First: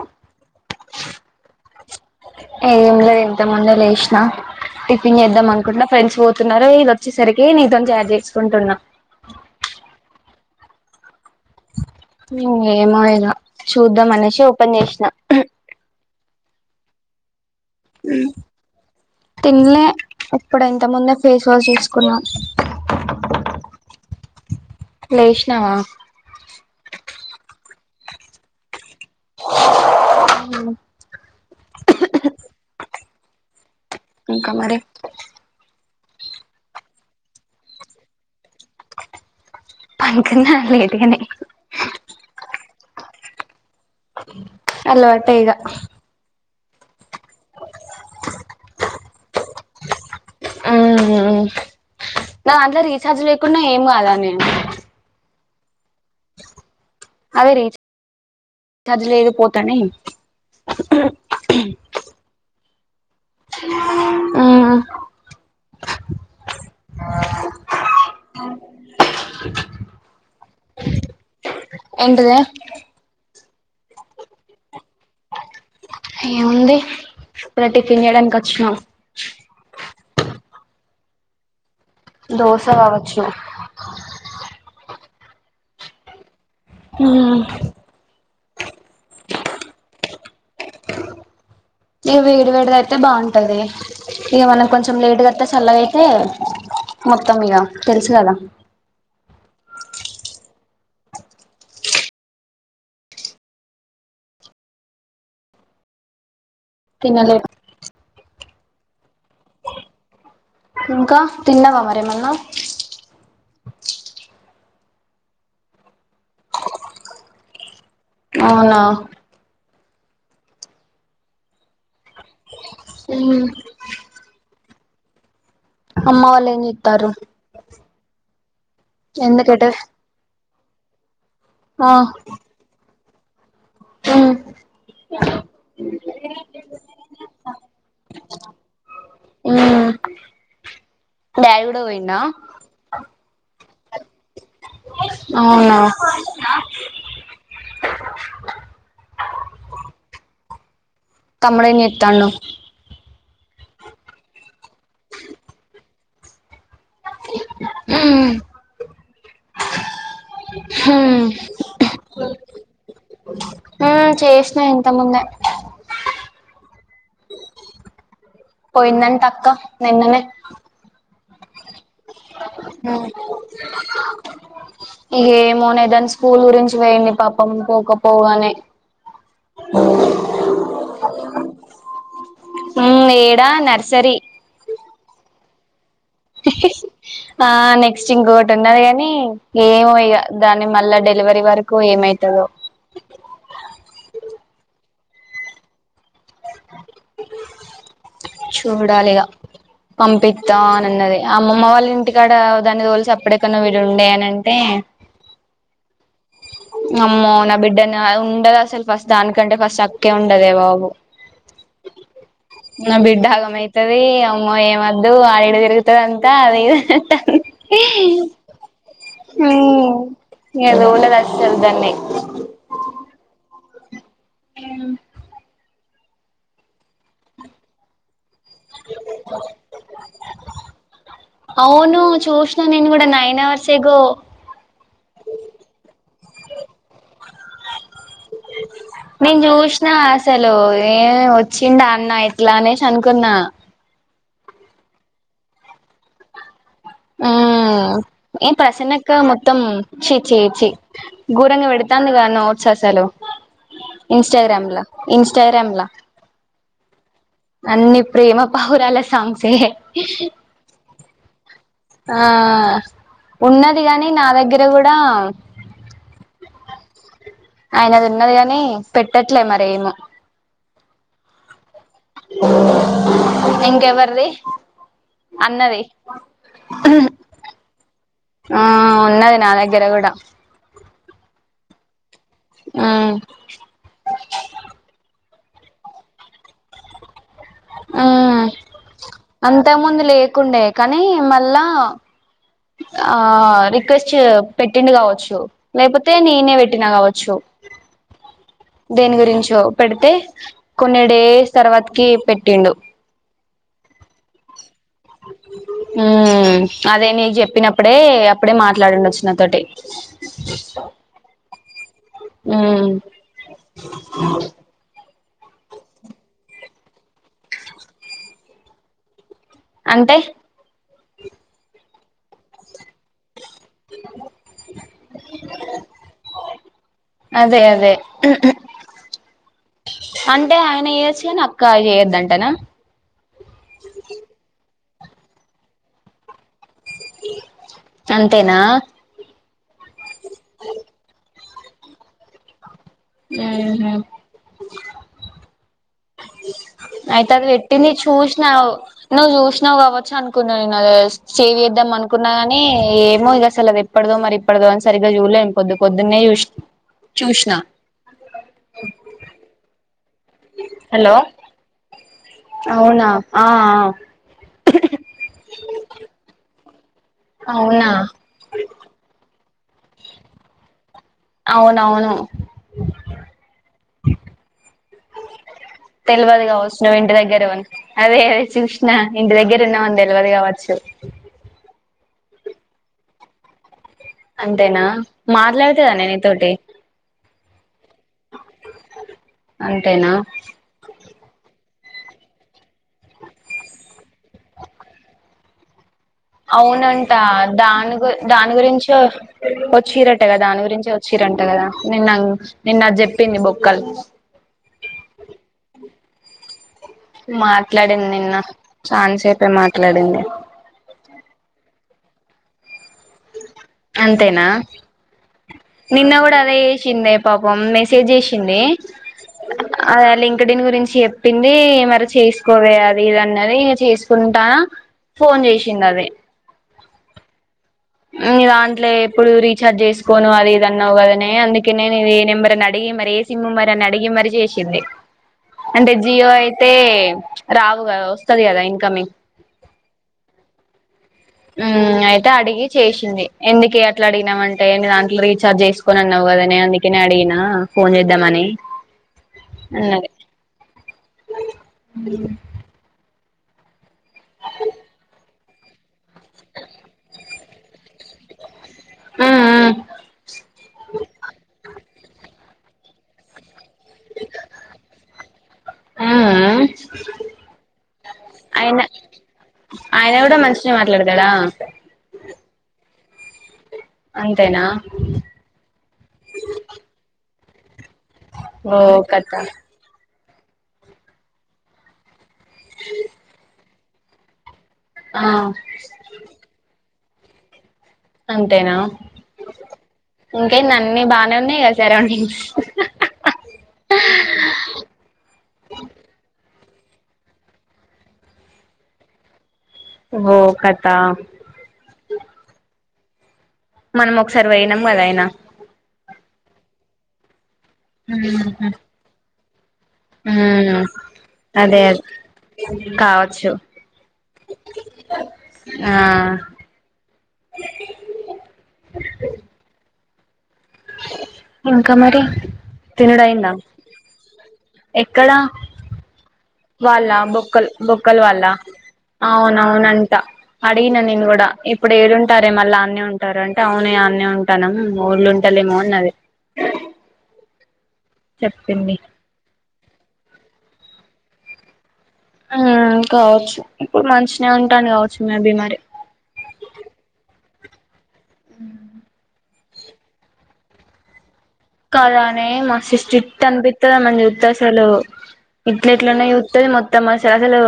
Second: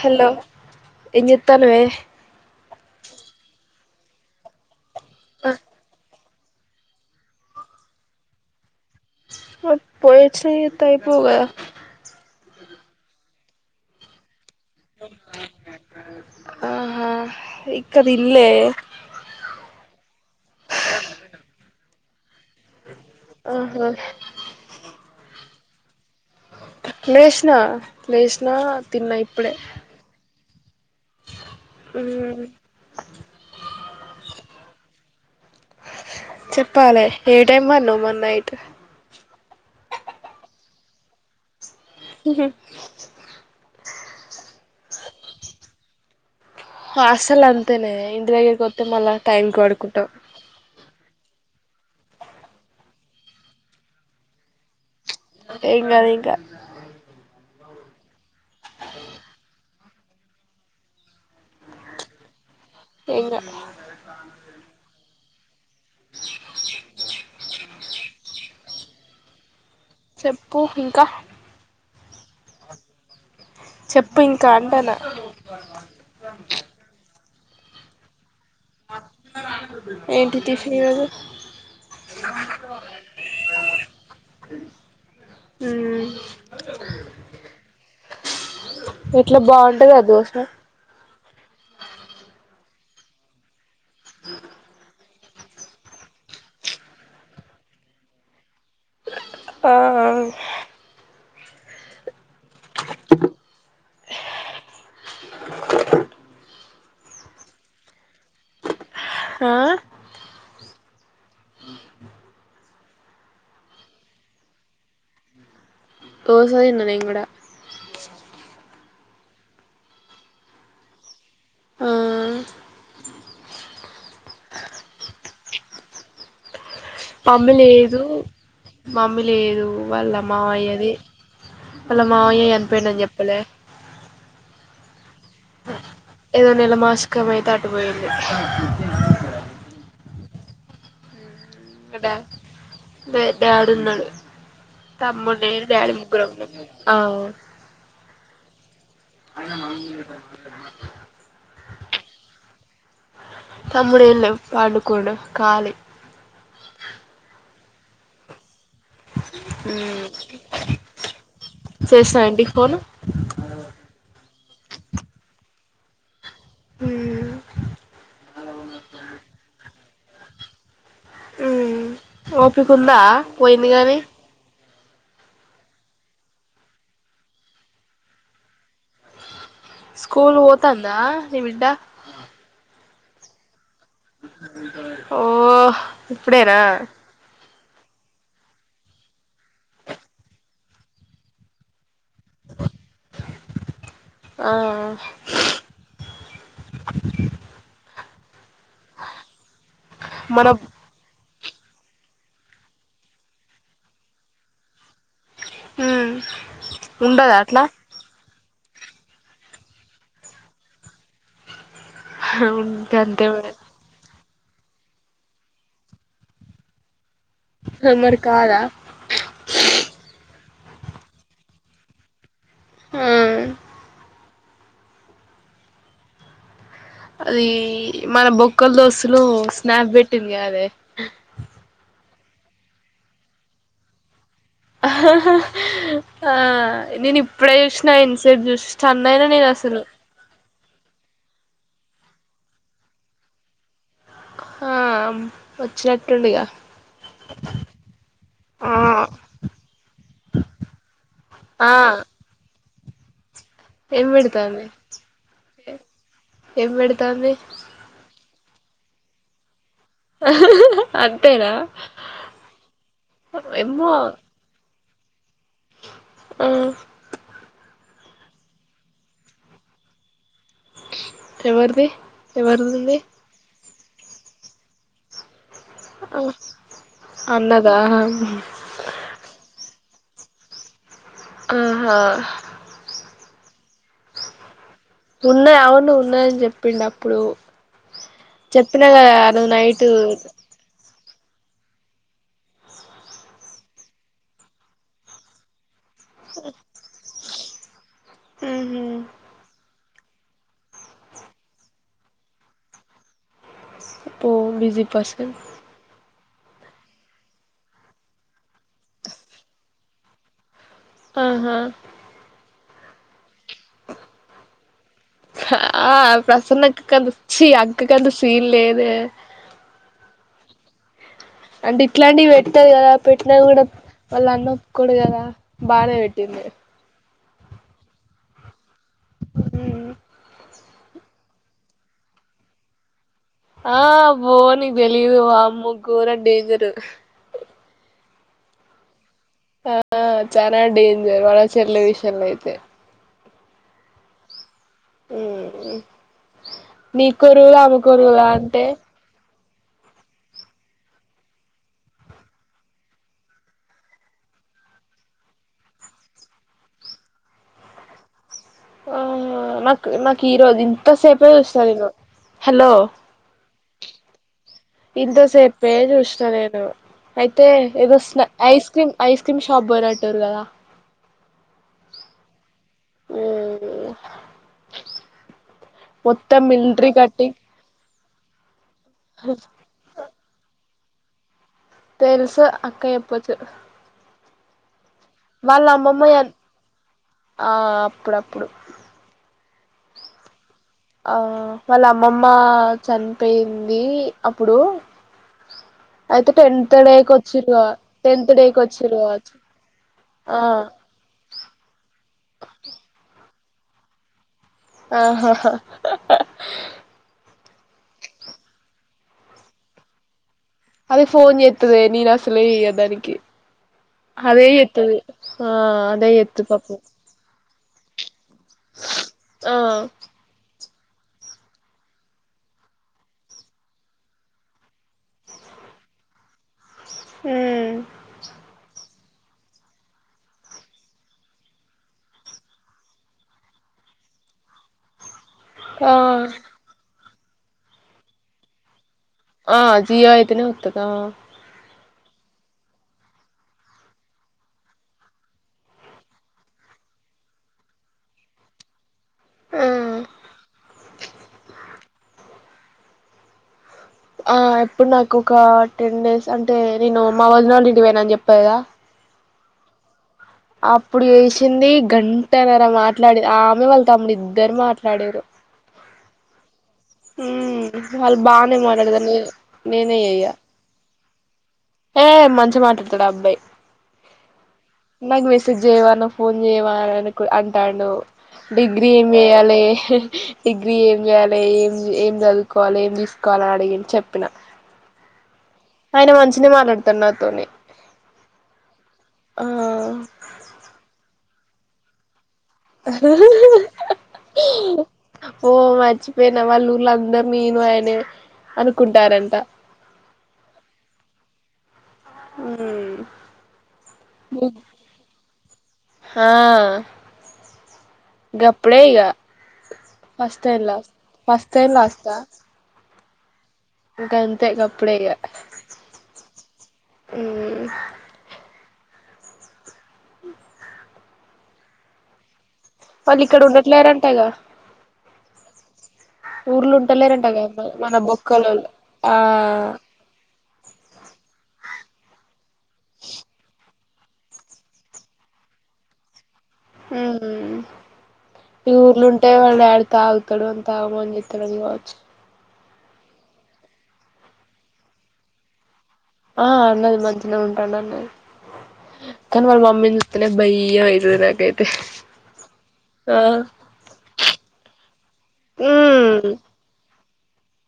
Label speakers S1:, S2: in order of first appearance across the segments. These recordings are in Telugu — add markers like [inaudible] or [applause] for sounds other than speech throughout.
S1: హలో ఎం చేతనవే
S2: ఏం లేదు ఇంత ముందే లేసినా టిఫిన్ చేద్దాం అనుకుంటన్నా ఫ్రెండ్స్ పో తున్నారు ఇళ్ళూ వచ్చేసరికి నీతో చాట్ చేసుకుంటున్నా
S1: పోయిచ్చి నా చేత్తే అయిపోకదా
S2: మ్ ఏమో ఏనా చూద్దాం అనేసి ఓపెన్ చేసినా
S1: ఆహా ఇక్కడ
S2: మ్
S1: ఇల్లే
S2: తిన్లే ఇప్పుడు ఇంత ముందే ఫేస్ వాష్ తీసుకున్నాం
S1: ఆహా
S2: తినవా
S1: లేేష్నా లేేష్నా తిన్న ఇప్పుడే
S2: మ్
S1: మ్
S2: ఇంకా మరి
S1: చెప్పాలి ఏ టైమ్ పన్నావ్ మొన్న నైట్
S2: పన్ కున్నా లేట్ గనే
S1: మ్ హు
S2: అలవాటే ఇగ
S1: హాస్టల్ అంతేనే ఇంటి దగ్గరికి వొత్తే మళ్ళ టైంకి పడుకుంటాం
S2: ఉమ్ నా దాంట్లో రీఛార్జ్ లేకుండా ఏం కాదానే
S1: ఏం కాదు ఏం కా
S2: అదే రీచా రీచార్జ్ లేదు పోతానే
S1: ఇంగ
S2: ఆ
S1: చెప్పు ఇంకా
S2: ఏంటిదే
S1: చెప్పు ఇంకా అంటనా
S2: ఏముంది ఇప్పుడే టిఫిన్ చేయడానికి వ
S1: ఏంటి టిఫిన్ ఈ రోజు
S2: దోశ కావచ్చు
S1: ఉ ఇట్లా బాగుంటది దోసనా
S2: ఇక వేడి వేడిది అయితే బాగుంటది ఇక మనం కొంచెం లేట్గా మత్త చల్లగయితే మొత్తం ఇగ తెలుసు కదా
S1: ఆ ఆ
S2: తినలేం
S1: ఆ
S2: ఇంకా తిన్నావా మరేమన్నా
S1: దోసదిన్న నేను కూడా
S2: అవునా
S1: ఆ
S2: అమ్మ వాళ్ళు ఎం చేత్
S1: మమ్మీ లేదు మమ్మీ లేదు
S2: ఎందుకటే
S1: వాళ్ళ మామయ్యది
S2: ఆ
S1: అళ్లా మామయ్య చనిపోయిండని చెప్పలే
S2: ఉమ్
S1: ఏదోన్నెల మాషికమైతే అటు పోయింది
S2: ఉమ్ డాడీ కూడా
S1: కద
S2: పోయిండా
S1: పెద్ద యాడున్నాడో తమ్ముడు నేను
S2: అవునా
S1: డాడీ ముగ్గురం [inaudible] ఆ అ మా
S2: తమ్ముడు ఏం చెత్తండు
S1: తమ్ముడు ఏం లే పండుకుండు ఖాళీ
S2: ఊమ్
S1: మ్ చేసిన ఎంటి ఫోను ఆ
S2: ఆ చేసిన ఇంత ముందే
S1: మ్మ్
S2: పోయిందంట అక్క నిన్ననే
S1: మ్మ్ ఓపికుందా పోయింది గాని
S2: ఈ ఏమోనే దాని స్కూల్ గురించి పొయ్యింది పాపం పోకపోగానే
S1: స్కూల్ పోతందా నీ బిడ్డ
S2: ఉంది ఈడ నర్సరీ
S1: ఓ ఇప్పుడేనా
S2: ఆ నెక్స్ట్ ఇంకొకటి ఉన్నది గానీ ఏమో ఇగ దాని మళ్ళా డెలివరీ వరకు ఏమై
S1: ఆ
S2: చూడాలిగా పంపిత్తా
S1: మన
S2: అని అన్నది అమ్మమ్మ వాళ్ళ ఇంటికాడ దాని తోలి సప్పుడేకా నువ్వు ఉండే అని అంటే
S1: హ్మ్
S2: అమ్మో
S1: ఉండదా
S2: నా
S1: అట్లా
S2: బిడ్డనా ఉండదు అసలు ఫస్ట్ దానికంటే ఫస్ట్ అక్కే ఉండదే బాబు నా
S1: గంతే
S2: బిడ్డాగ
S1: మరి
S2: మైతది అ అమ్మో ఏమద్దు ఆడీడ తిరుగుతాదంతా అదే
S1: తమరు కాదా
S2: ఎదోల అస్సలు దన్నే
S1: ఆ
S2: ఆ
S1: అదీ మన బొక్ క్కల దోశలు స్నాప్ పెట్టింది కాదే
S2: అవును చూసిన నేను కూడ నైన్ అవర్స్ ఏగో
S1: ఆ నేను ఇప్ ఇప్పుడే చూసినా ఇంతసేపు చూసి స్టన్నయినా నేను అసలు
S2: లో ఏ వచ్చిం డాన్న ఎట్లానేసనుకున్నా
S1: ఆ వచ్చినట్టుండుగా
S2: ఊ ఏం ప్రసనక్క మొత్తం ఛీ చీ చీ ఘూరంగా
S1: ఆ
S2: పెడతాంది కా నోట్సాసలు
S1: ఏం పెడతాంది
S2: ఇన్స్టాగ్రామ్లా ఇన్స్టాగ్రామ్లా
S1: ఏం పెడతాంది
S2: అన్ని ప్రేమ బహరాల సాంగ్స్ ఎ
S1: అంతేనా
S2: ఆ ఉన్నది గాని నా దగ్గర కూడా
S1: మ్మ్
S2: ఆయనది ఉన్నది గాని పెట్టట్లే మరి ఏమో
S1: ఎవరిది ఎవరిది ఉంది
S2: ఎవరిది అన్నది
S1: అన్నదా
S2: ఆ ఉన్నది నా దగ్గర కూడా
S1: ఆహా
S2: ఉమ్మ్
S1: ఉన్నాది అవును ఉన్నదని చెప్పిండు అప్పుడు
S2: మ్మ్
S1: చెప్పినా కదా నువ్వు
S2: అంతకు
S1: నైటు
S2: ముందు లేకుండే కానీ మళ్ళా ఆ రిక్వెస్ట్ పెట్టిండు కావచ్చు లేకపోతే నేనే పెట్టినా కావచ్చు దేని గురించో పెడితే కొన్ని డేస్ తర్వాతకి పెట్టిండు
S1: పో బిజీ పర్సన్
S2: ఉమ్మ్ అదే నీకు చెప్పినప్పుడే అప్పుడే మాట్లాడిండు వచ్చిన నాతోటి
S1: ఆహా
S2: ఉమ్మ్
S1: ఆ ప్రసన్న అక్క కంత చ్చి అక్క కంత సీన్ లేదే
S2: అంటే
S1: అంటే ఇట్లాంటివి పెట్టాదు కదా పె ట్టిన కూడా వాళ్ళు అన్న ఒప్పుకోడు కదా బానే పెట్టింది
S2: అదే అదే అంటే ఆయన ఏజ్ తేనా అక్కా చేయద్దంటనా
S1: ఆ పోనీ తెలిదు వామ్మో గోర డేంజరు
S2: అంతేనా
S1: ఆ చానా డేంజర్ వాళ్ళ చెల్లి విషయంలో అయితే
S2: మ్మ్ఉహ్మ్
S1: ఉమ్మ్
S2: అయితే అది పెట్టింది
S1: అంటే
S2: చూసినావ్ నువ్వు చూసి నావు కావచ్చు అనుకున్నా నేను అది సేవ్ చేద్దాం అనుకున్నా గాని ఏమో ఇగ అసలు అది ఎప్పుడుదో మరి ఇప్పుడుదో సరిగా చూడలే నేను పొద్దుపొద్దున్నే చూసిన చూసిన
S1: ఆహ నాకు నాకు ఈరోజు ఇంత
S2: హలో
S1: సేపే చూసిన నేను హలో
S2: అవునా ఆఆ
S1: ఇంతసేపే చూసినా నేను అయితే
S2: అవునా
S1: ఏదో ఐస్ క్రీమ్ ఐస్ క్రీమ్ షాప్కి పోయినట్టుర్రు కదా ష
S2: అవునవును
S1: మొత్తం
S2: తెలివదు కావచ్చు
S1: మిలిటరీ
S2: నువ్వు ఇంటి
S1: కట్టి
S2: దగ్గరే అదే అదే చూసిన ఇంటి దగ్గర ఉన్నావని తెలువదు కావచ్చు
S1: తెలుసు అక్క చెప్పొచ్చు
S2: అంతేనా
S1: వాళ్ళ
S2: మాట్లాడుతదా నే
S1: అమ్మమ్మయ
S2: నీతోటి
S1: ఆ అప్పుడప్పుడు
S2: అంటేనా
S1: ఆ వాళ్ళ అమ్మమ్మ చనిపోయింది అప్పుడు అయితే టెన్త్ డేకి
S2: అవునంట
S1: వచ్చిరు
S2: దాని గు
S1: టెన్త్
S2: దాని
S1: డేకి
S2: గురించి
S1: వచ్చిరు కావచ్చు
S2: వచ్చిరటగా
S1: ఆ
S2: దాని గురించి వచ్చిర అంట కదా నిన్న నిన్న అది చెప్పింది బొక్కల్
S1: ఆహా ఆహా [unintelligible]
S2: మాట్లాడింది నిన్న చాన్సేపే మాట్లాడింది.
S1: అది ఫోన్ చేస్తది. నేను అసలుకే చెయ్య దానికి. అదే
S2: అంతేనా
S1: చేతది ఆ అదే చేతది పాపం.
S2: వన్ మెసేజ్ చేసింది ఆ లింక్డ్ని గురించి. చెప్పింది మరి చేసుకోవే. అది ఇది అన్నది చేసుకుంటా. ఫోన్ చేసింది అది. నీ దాంట్లో ఎప్పుడు రీచార్జ్ చేసుకోను అది ఇది అన్నావు కదని అందుకే నే ఇ ఏ నెంబర్ అని అడిగి మరి ఏ సిమ్. దాన్ని అడిగి మరి చేసింది. అంటే
S1: ఆ
S2: జియో అయితే రావు కదా. వస్తుంది కదా ఇన్కమింగ్.
S1: ఆ జియో అయితేనే వస్తదా.
S2: హ్మ్ అయితే అడిగి చేసింది ఎందుకె అట్లా అడిగినవంటే అంటే న దాంట్లో రీచార్జ్ చేసుకోనన్నావ్ కదనే. అందుకనే అడిగినా ఫోన్ చేద్దామని అన్నది. హ్మ్
S1: ఆ ఎప్పుడు నాకు ఒక టెన్ డేస్ అంటే నేను మా వదినోళ్ళు ఇంటి పోనా అని చెప్పలేదా.
S2: ఆ, ఆ
S1: అప్పుడు చేసింది. గంటన్నర మాట్లాడే ఆమె వాళ్ళు తమ్ముడు ఇద్దరు మాట్లాడారు.
S2: ఆ, ఆ
S1: హ్మ్ వాళ్ళు బానే మాట్లాడతారు నేనే
S2: ఆయన
S1: చెయ్య.
S2: కూడా మంచినే మాట్లాడతాడా.
S1: హే ఏ మంచిగా మాట్లాడతాడు ఆ అబ్బాయి.
S2: అంతేనా
S1: నాకు మెసేజ్ చేయవా. నా ఫోన్ చేయవాని [unintelligible] అంటుండు.
S2: ఓ
S1: డిగ్రీ ఏమి
S2: కథ
S1: చేయాలి. డిగ్రీ ఏం చేయాలి ఏం ఏం చదువుకోవాలి ఏం తీసుకోవాలని అడిగి చెప్పిన.
S2: ఆ
S1: ఆయన మంచిన మాట్లాడతాడు నాతోని.
S2: అంతేనా,
S1: ఆ
S2: ఇంకైంద అన్ని బానే ఉన్నాయి కదా సరౌండింగ్స్.
S1: [inaudible] ఓ మర్చిపోయిన వాళ్ళ ఊర్లో అందరూ నేను ఆయనే. అనుకుంటారంట.
S2: ఓ కథా. ఒకసారి
S1: హ్మ్
S2: పోయినాం కదా ఆయన
S1: హా గప్పుడే ఇగ.
S2: హ
S1: ఫస్ట్ అండ్ లాస్ట్ ఫస్ట్
S2: అదే అదే కావచ్చు.
S1: గంతే గప్పుడే ఇగ
S2: ఆ
S1: హమ్.
S2: [inaudible] ఇంకా మరి.
S1: వాళ్ళు ఇక్కడ ఉండట్లేరంటాగా.
S2: ఎక్కడ వాళ్ళా
S1: ఉంటలేరంట కదా
S2: బొక్కల్
S1: మన
S2: బొక్కల్ వాళ్ల్ళా.
S1: బొక్కలోళ్ళు ఆ
S2: అవునవునంట అడిగిన నేను కూడా ఇప్పుడు ఏరు ఉంటారే మళ్ళా అన్న ఉంటారు. అంటే అవును. అనే ఉంటానం ఊళ్ళు ఉంటాలేమో అన్నది.
S1: ఉహ్మ్ ఈ
S2: చెప్పింది
S1: ఊర్లు ఉంటే వాళ్ళు డాడ్. తాగుతాడు అంత ఆగం ఆగం చెతాడు కాచ్చు.
S2: ఆ కావచ్చు ఇప్పుడు మంచిన ఉంటాను కావచ్చు మేబీ మరి.
S1: ఆ అన్నది మంచినే ఉంటాను అన్నది మమ్మీనీ భయం అయితది నాకే
S2: కాదానే మస్తు స్ట్రిక్ట్ అనిపిత్తది ఆమె నీ చూస్తే అసలు ఇట్ల ఎట్లానో
S1: ఉమ్
S2: చూత్తది మొత్తం అస అసలు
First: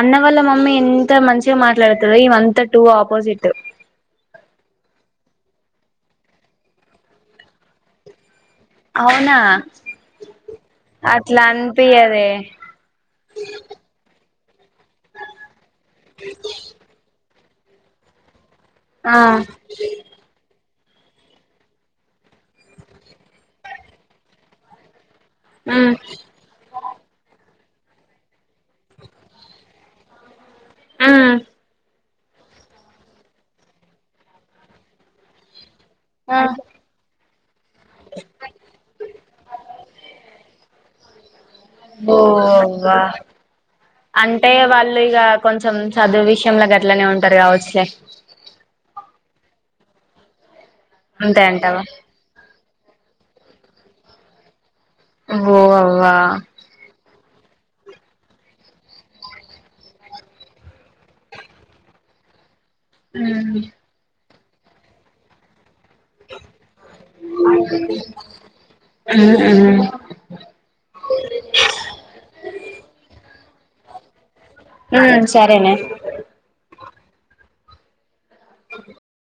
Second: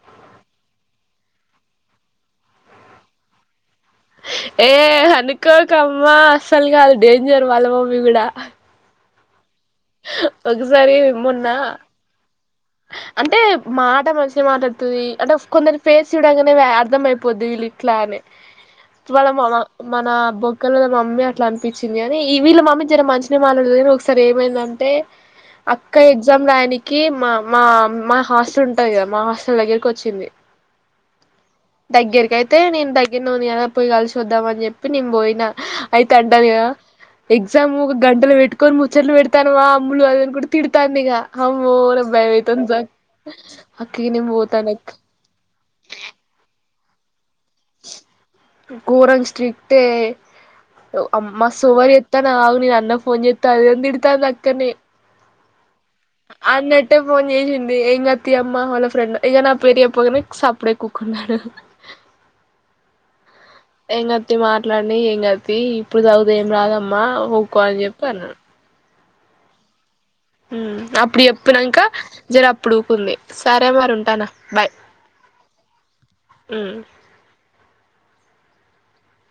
S2: అన్న వాళ్ళ మమ్మీ ఎంత మంచిగా మాట్లాడుదదో ఈమె అంత టూ ఆపోజిట్.
S1: అమ్మా అస్సలు కాదు డేంజర్ వాళ్ళ మమ్మీ కూడా.
S2: అవునా
S1: ఒకసారి
S2: అట్లా
S1: మొన్న
S2: అనిపియ్యదే
S1: అంటే మాట మంచినే మాట్లాడుతది అంటే కొందరు ఫేస్ చూడాంగానే అర్థం అయి. పొద్దు వీళ్ళు ఇట్లా అనే
S2: ఆ
S1: వాళ మ మన బొ క్కల మమ్మీ అట్లా అనిపించింది కా, ఈ వీళ్ళ మమ్మీ జర మంచినే మాట్లాడదు కాని ఒకసారి ఏమైందంటే.
S2: మ్
S1: అక్క ఎగ్జామ్ రాయనికి మా మా మా హాస్టల్ ఉంటయి కదా మా హాస్టల్ దగ్గరకి వచ్చింది
S2: ఉమ్
S1: దగ్గరకయితే నేను దగ్గర నూనె కదా పోయి కలిసి వద్దాం అని చెప్పి నేను పోయినా. అయితే
S2: ఆ
S1: అంటంది కదా ఎగ్జామ్ ఒక గంటలు పెట్టుకొని ముచ్చట్లు పెడతానువా. అమ్ములు అది ఇది అనుకుంట తిడతాంది ఇంగ
S2: ఓ అంటే
S1: పోతాను అక్క
S2: వాళ్ళు ఇగ కొంచెం చదువు విషయంలో గట్లనే ఉన్. టార్ కావొచ్చు లే
S1: ఆమ్ మస్తు
S2: అంటావా
S1: ఓవర్ చెత్తనావ్ ఆగు నేన్ అన్న ఫోన్ చె అదే తిడతాంది అక్కని
S2: ఓ అవ్వా
S1: అన్నట్టే ఫోన్ చేసిన్ ఎంగ్ కాద్ తీ అమ్మ వాళ్ళ ఫ్రెండ్ ఇగ నా పేరు చెప్పగనే సప్పుడే కూకున్నాడు
S2: హుమ్
S1: తీ మాట్లాడిని ఏం కాడ్ తీ ఇప్పుడు చదివితే ఏం రాదమ్మా ఊకో అని చెప్పి అన్నా.
S2: హు హ్మ్
S1: అప్పుడు చెప్పినాంక జర అప్పుడు ఉకుంది సరే మరి ఉంటానా.
S2: హు సరేనే
S1: బాయ్